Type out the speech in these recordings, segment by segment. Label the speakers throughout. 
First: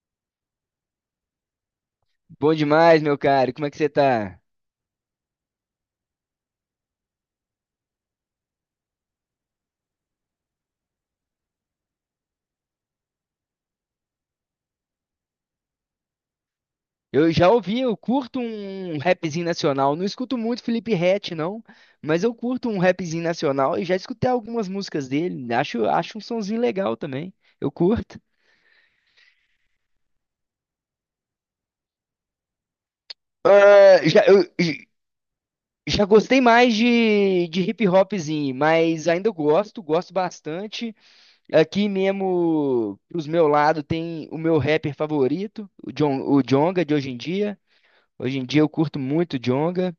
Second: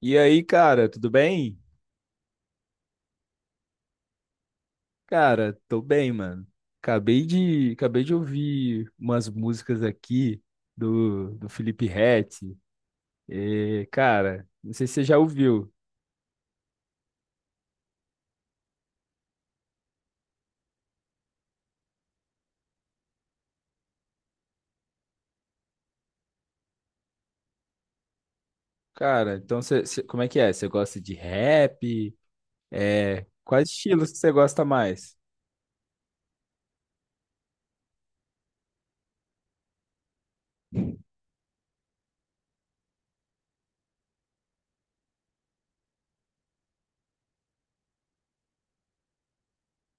Speaker 1: E aí, cara, tudo bem?
Speaker 2: Bom demais, meu caro. Como é que você tá?
Speaker 1: Cara, tô bem, mano. Acabei de ouvir umas músicas aqui do Felipe Ret. E, cara, não sei se você já ouviu.
Speaker 2: Eu já ouvi, eu curto um rapzinho nacional. Não escuto muito Felipe Ret, não, mas eu curto um rapzinho nacional e já escutei algumas músicas dele. Acho um sonzinho legal também. Eu curto.
Speaker 1: Cara, então como é que é? Você gosta de rap? É, quais
Speaker 2: Ah,
Speaker 1: estilos que você gosta mais?
Speaker 2: já gostei mais de hip hopzinho, mas ainda gosto bastante. Aqui mesmo, pros meu lado, tem o meu rapper favorito, o Djonga de hoje em dia. Hoje em dia eu curto muito o Djonga.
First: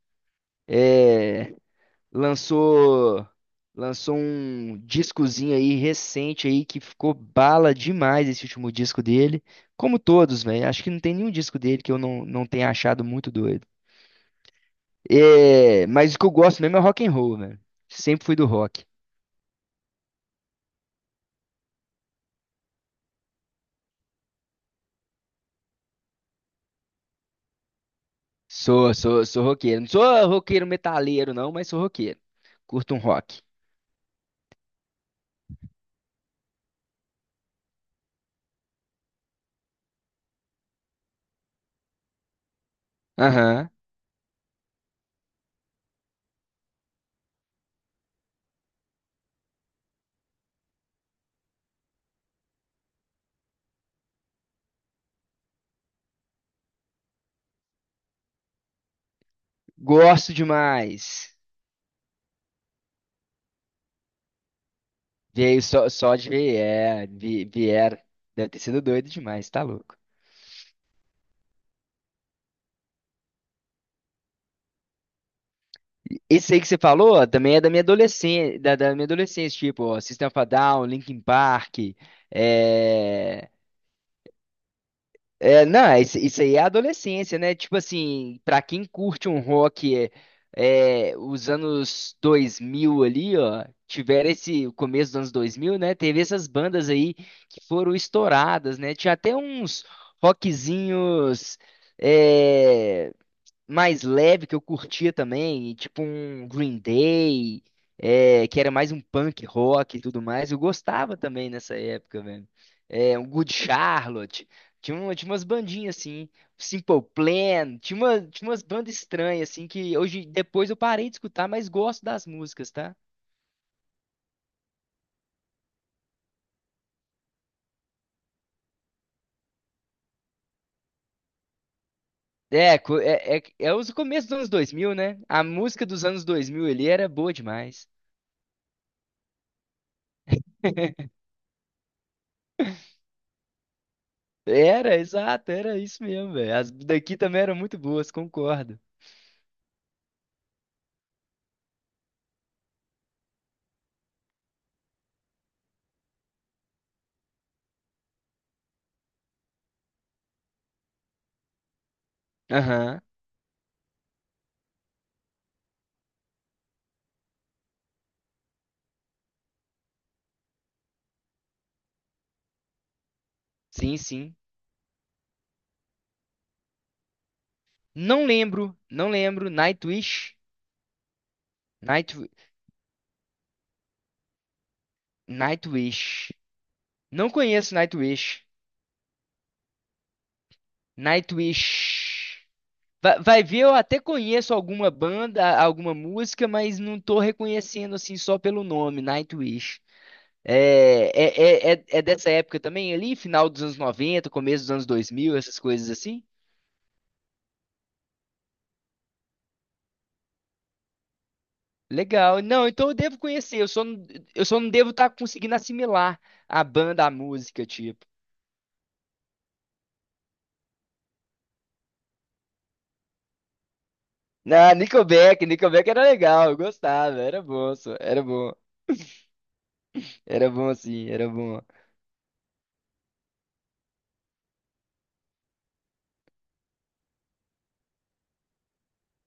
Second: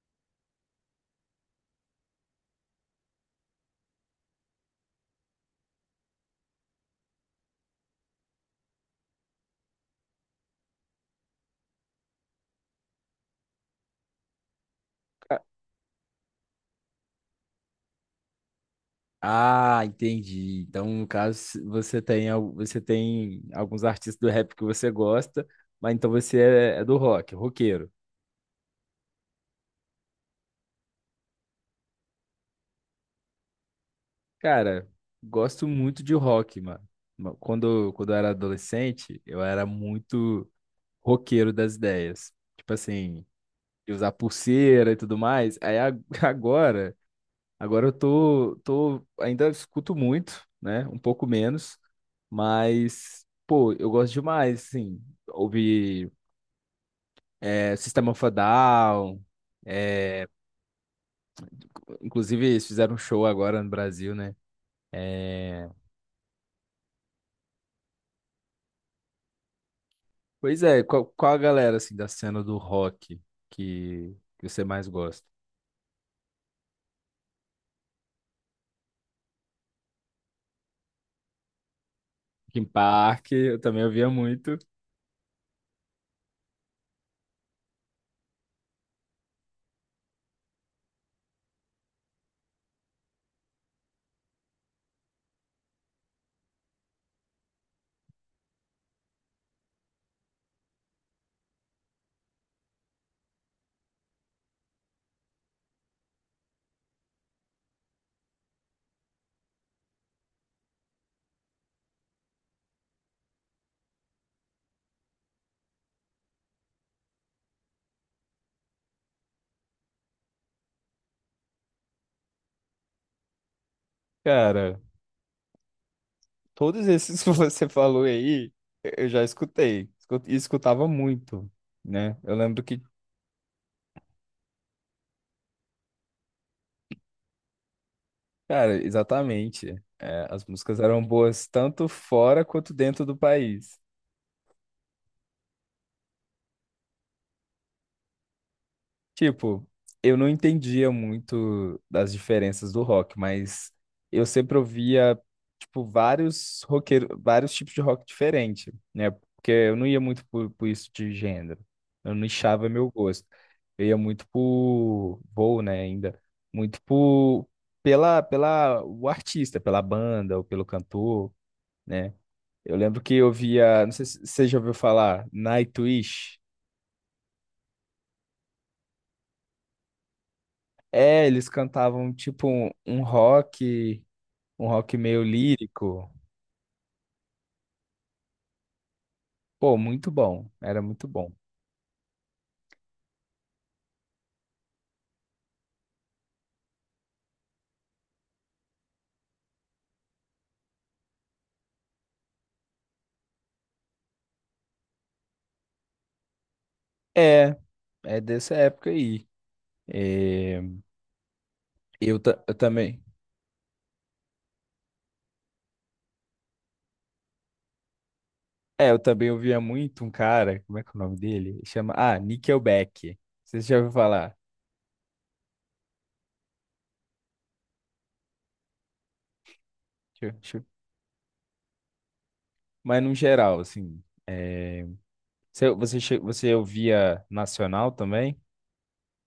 Speaker 2: lançou lançou um discozinho aí recente aí que ficou bala demais esse último disco dele. Como todos, velho. Acho que não tem nenhum disco dele que eu não tenha achado muito doido.
Speaker 1: Ca-
Speaker 2: É, mas o que eu gosto mesmo é rock and roll, velho. Sempre fui do rock.
Speaker 1: Ah, entendi. Então, no caso, você tem, você tem alguns artistas do rap que você gosta, mas então você é do rock, roqueiro.
Speaker 2: Sou roqueiro. Não sou roqueiro metaleiro, não, mas sou roqueiro. Curto um rock.
Speaker 1: Cara, gosto muito de rock, mano. Quando eu era adolescente, eu era muito roqueiro das ideias. Tipo assim,
Speaker 2: Aham.
Speaker 1: de usar pulseira e tudo mais. Agora, agora eu tô, ainda escuto muito, né? Um pouco menos, mas, pô, eu gosto demais, assim. Ouvir System of a Down, é,
Speaker 2: Gosto demais.
Speaker 1: inclusive eles fizeram um show agora no Brasil, né?
Speaker 2: Veio
Speaker 1: Eh,
Speaker 2: só de ver, vieram. Deve ter sido doido demais, tá louco.
Speaker 1: Pois é, qual a galera assim da cena do rock que você mais gosta?
Speaker 2: Esse aí que você falou, ó, também é da minha adolescência, da minha adolescência, tipo, ó, System of a Down, Linkin Park,
Speaker 1: Linkin Park,
Speaker 2: é...
Speaker 1: eu também ouvia muito.
Speaker 2: não, isso aí é a adolescência, né? Tipo assim, pra quem curte um rock os anos 2000 ali, ó, tiveram esse, o começo dos anos 2000, né? Teve essas bandas aí que foram estouradas, né? Tinha até uns rockzinhos, é, mais leve que eu curtia também, e tipo um Green Day, que era mais um punk rock e tudo mais. Eu gostava também nessa época, velho. É, um Good Charlotte, tinha umas bandinhas assim, Simple Plan, tinha umas bandas estranhas assim que hoje depois eu parei de escutar, mas gosto das músicas, tá?
Speaker 1: Cara, todos esses que você falou aí, eu já escutei. E escutava muito, né?
Speaker 2: É, co- é, é, é os começos dos anos 2000, né? A música dos anos 2000 ali era boa demais.
Speaker 1: Cara, exatamente. É, as músicas eram boas tanto fora quanto dentro do país.
Speaker 2: Era, exato, era isso mesmo, velho. As daqui também eram muito boas, concordo.
Speaker 1: Tipo, eu não entendia muito das diferenças do rock, mas eu sempre ouvia, tipo, vários roqueiros, vários tipos de rock diferente, né? Porque eu não ia muito por isso de gênero. Eu não nichava meu
Speaker 2: Aham.
Speaker 1: gosto. Eu ia muito por, vou, né, ainda, muito por, pela, o artista, pela banda ou pelo cantor, né? Eu lembro que eu via, não
Speaker 2: Sim,
Speaker 1: sei se
Speaker 2: sim.
Speaker 1: você já ouviu falar, Nightwish.
Speaker 2: Não lembro, não lembro. Nightwish?
Speaker 1: É, eles cantavam
Speaker 2: Night,
Speaker 1: tipo um rock meio lírico.
Speaker 2: Nightwish. Não conheço Nightwish.
Speaker 1: Pô, muito bom, era muito bom.
Speaker 2: Nightwish. Vai, ver, eu até conheço alguma banda, alguma música, mas não tô reconhecendo assim só pelo nome, Nightwish. É dessa época também ali, final dos anos 90 começo dos anos 2000, essas coisas assim?
Speaker 1: É, é dessa época aí. É,
Speaker 2: Legal.
Speaker 1: eu
Speaker 2: Não, então eu
Speaker 1: também.
Speaker 2: devo conhecer. Eu só não devo estar conseguindo assimilar a banda, a música, tipo.
Speaker 1: É, eu também ouvia muito um cara, como é que é o nome dele? Chama, ah, Nickelback. Você já ouviram falar?
Speaker 2: Nickelback era legal, eu gostava, era bom,
Speaker 1: Deixa eu-
Speaker 2: era
Speaker 1: deixa eu-
Speaker 2: bom assim, era bom.
Speaker 1: Mas no geral, assim, é, você ouvia nacional também?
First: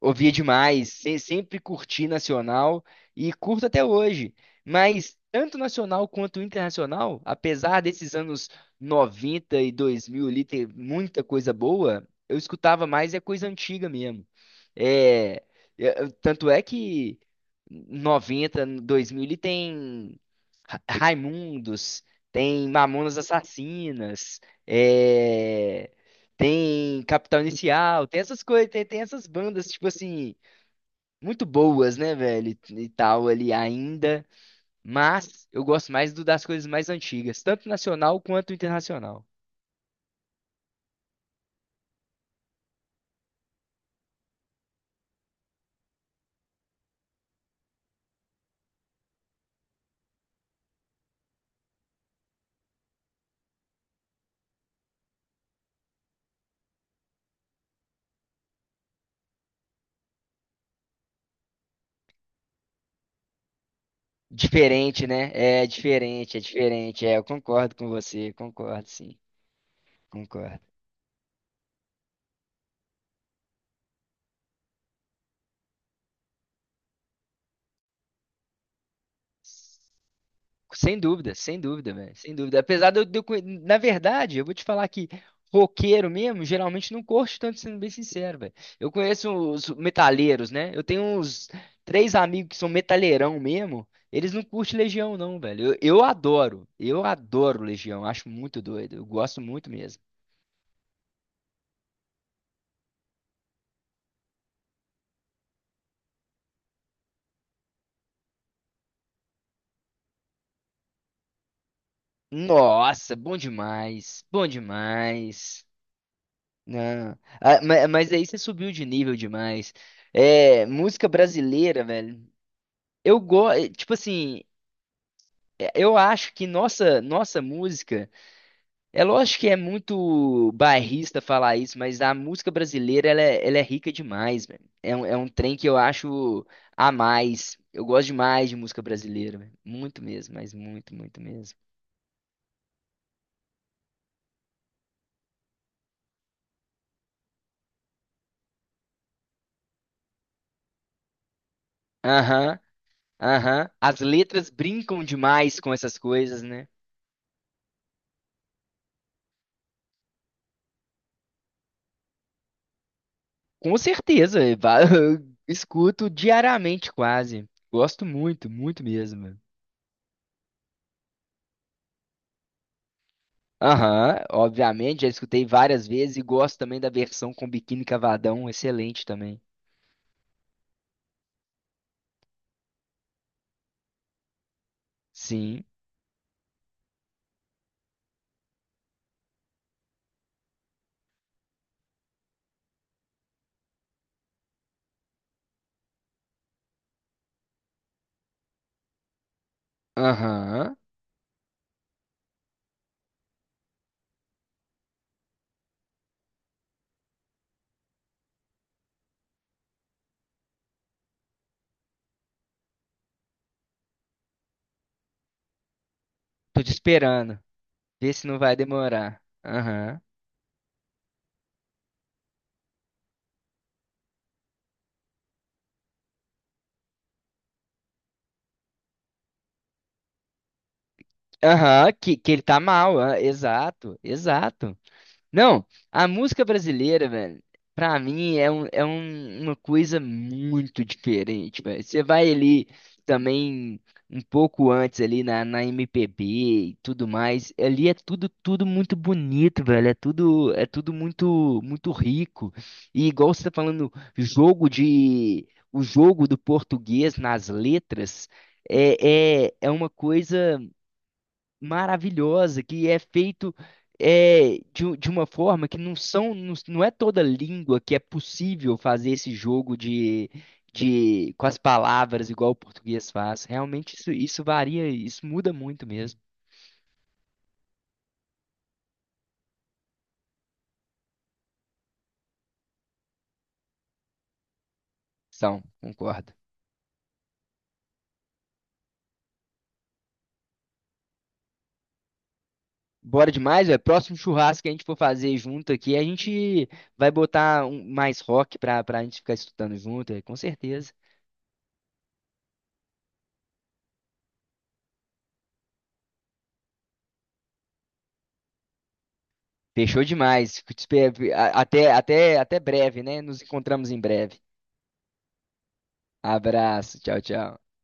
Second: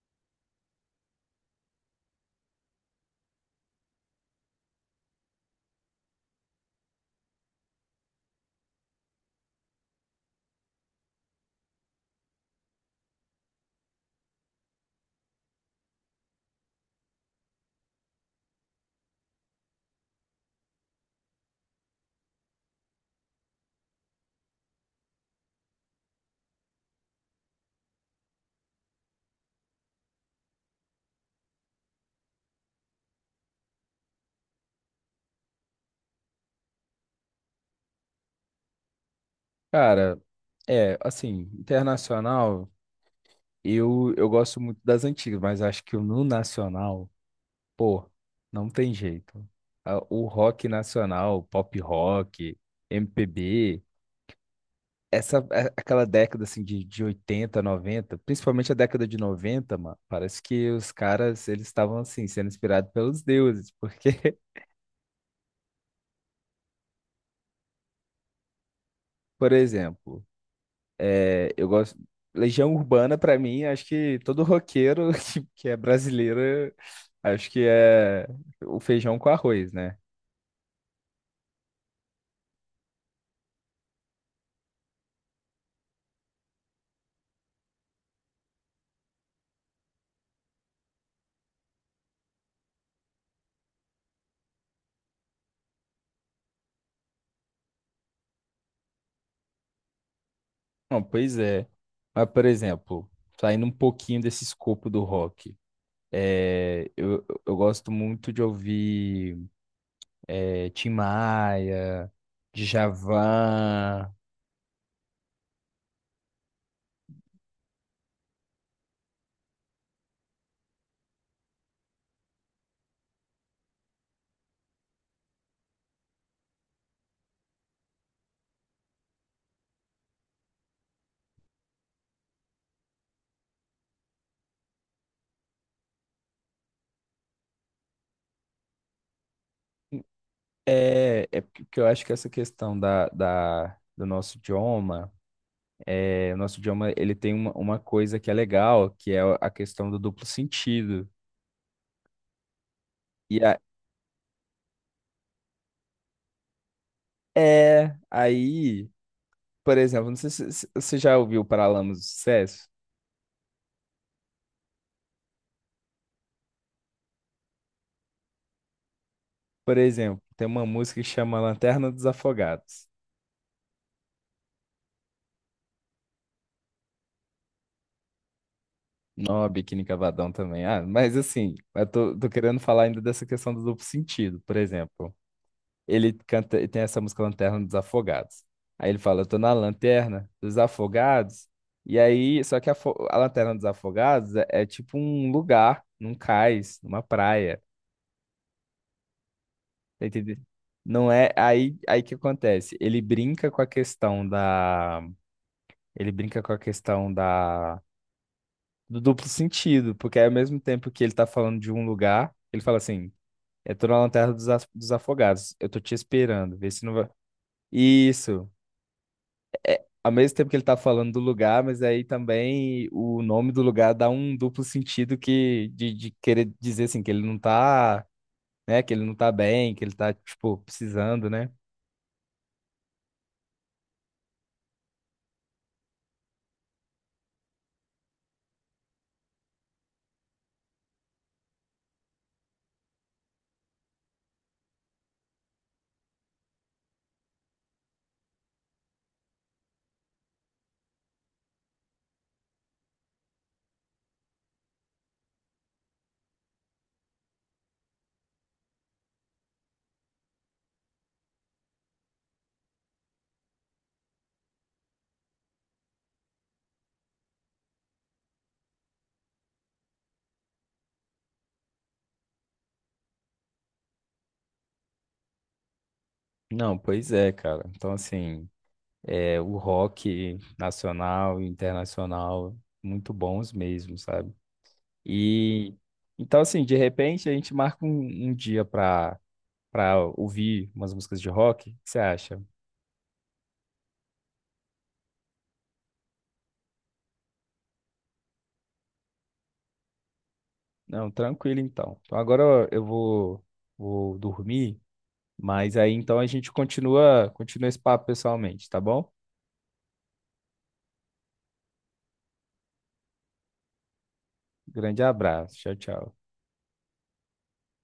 Speaker 2: Ouvia demais, sempre curti nacional e curto até hoje. Mas tanto nacional quanto internacional, apesar desses anos 90 e 2000 ali ter muita coisa boa, eu escutava mais é coisa antiga mesmo. É, é, tanto é que 90 2000 ele tem Raimundos, tem Mamonas Assassinas, é, tem Capital Inicial, tem essas coisas, tem essas bandas, tipo assim, muito boas, né, velho? E tal ali ainda. Mas eu gosto mais das coisas mais antigas, tanto nacional quanto internacional.
Speaker 1: Cara, é, assim, internacional. Eu gosto muito das antigas, mas acho que no nacional, pô, não tem jeito. O rock nacional, pop rock, MPB, essa aquela década assim de 80 noventa, principalmente a década de noventa, mano, parece que os caras eles estavam assim sendo inspirados pelos deuses, porque,
Speaker 2: Diferente, né? É diferente, é diferente. É, eu concordo com você, concordo, sim.
Speaker 1: por exemplo,
Speaker 2: Concordo.
Speaker 1: é, eu gosto. Legião Urbana pra mim, acho que todo roqueiro que é brasileiro, acho que é o feijão com arroz, né?
Speaker 2: Sem dúvida, sem dúvida, velho. Sem dúvida. Apesar de eu conhe- Na verdade, eu vou te falar que roqueiro mesmo, geralmente não curte tanto, sendo bem sincero, velho. Eu conheço os metaleiros, né? Eu tenho uns três amigos que são metaleirão mesmo. Eles não curtem Legião, não, velho. Eu adoro. Eu adoro Legião. Acho muito doido. Eu gosto muito mesmo.
Speaker 1: Não, pois é. Mas, por exemplo, saindo um pouquinho desse escopo do rock, é, eu gosto muito de ouvir é, Tim Maia,
Speaker 2: Nossa, bom
Speaker 1: Djavan.
Speaker 2: demais. Bom demais. Não. Ah, mas aí você subiu de nível demais. É, música brasileira, velho. Eu gosto, tipo assim, eu acho que nossa música, é lógico que é muito bairrista falar isso, mas a música brasileira, ela é rica demais, velho. É um trem que eu acho a mais. Eu gosto demais de música brasileira, velho. Muito mesmo, mas muito, muito
Speaker 1: É, é
Speaker 2: mesmo.
Speaker 1: porque eu acho que essa questão do nosso idioma, é, o nosso idioma ele tem uma coisa que é legal, que é a questão do duplo sentido.
Speaker 2: Aham,
Speaker 1: E a,
Speaker 2: aham. As letras brincam demais com essas coisas, né?
Speaker 1: é, aí, por exemplo, não sei se você já ouviu Paralamas do Sucesso.
Speaker 2: Com certeza, eu escuto diariamente quase. Gosto muito, muito mesmo.
Speaker 1: Por exemplo, tem uma música que chama Lanterna dos Afogados.
Speaker 2: Aham, obviamente, já escutei várias vezes e gosto também da versão com biquíni cavadão, excelente também.
Speaker 1: Não, a Biquíni Cavadão também. Ah, mas assim, eu tô, tô querendo falar ainda dessa questão do duplo sentido. Por exemplo,
Speaker 2: Sim,
Speaker 1: ele canta, ele tem essa música Lanterna dos Afogados. Aí ele fala, eu tô na lanterna dos afogados. E aí, só que a lanterna dos afogados é, é tipo um lugar, num cais, numa praia. Tá entendendo?
Speaker 2: aham.
Speaker 1: Não é aí, aí que acontece. Ele brinca com a ele brinca com a questão da do duplo sentido, porque ao mesmo tempo que ele tá falando de um lugar, ele fala assim: eu tô na lanterna dos afogados, eu tô te esperando,
Speaker 2: Tô
Speaker 1: vê
Speaker 2: te
Speaker 1: se não vai.
Speaker 2: esperando, vê se não
Speaker 1: Isso.
Speaker 2: vai demorar. Aham.
Speaker 1: Ao mesmo tempo que ele tá falando do lugar, mas aí também o nome do lugar dá um duplo sentido que de querer dizer assim que ele não tá, né, que ele não tá bem, que ele tá tipo precisando, né?
Speaker 2: Aham, que ele tá mal, ah, exato, exato. Não, a música brasileira, velho, pra mim é uma coisa muito diferente, velho. Você vai ali também um pouco antes ali na MPB e tudo mais, ali é tudo muito bonito, velho. É tudo muito muito rico. E igual você tá falando, jogo de o jogo do português nas letras é uma coisa maravilhosa, que é feito de uma forma que não são, não, não é toda língua que é possível fazer esse jogo de com as palavras igual o português faz. Realmente isso varia, isso muda muito mesmo.
Speaker 1: Não, pois é, cara. Então assim, é o rock nacional e internacional muito bons mesmo, sabe?
Speaker 2: São,
Speaker 1: E
Speaker 2: concordo.
Speaker 1: então, assim, de repente a gente marca um dia pra, pra ouvir umas músicas de rock. O que você acha?
Speaker 2: Bora demais, velho. Próximo churrasco que a gente for fazer junto aqui, a gente vai botar mais rock pra gente ficar escutando junto, é, com certeza.
Speaker 1: Não, tranquilo então. Então agora eu vou, vou dormir, mas aí então a gente continua esse papo pessoalmente, tá bom?
Speaker 2: Fechou demais. Fico te espe- a- Até, até, até breve, né? Nos encontramos em breve.
Speaker 1: Grande abraço. Tchau, tchau.
Speaker 2: Abraço, tchau, tchau.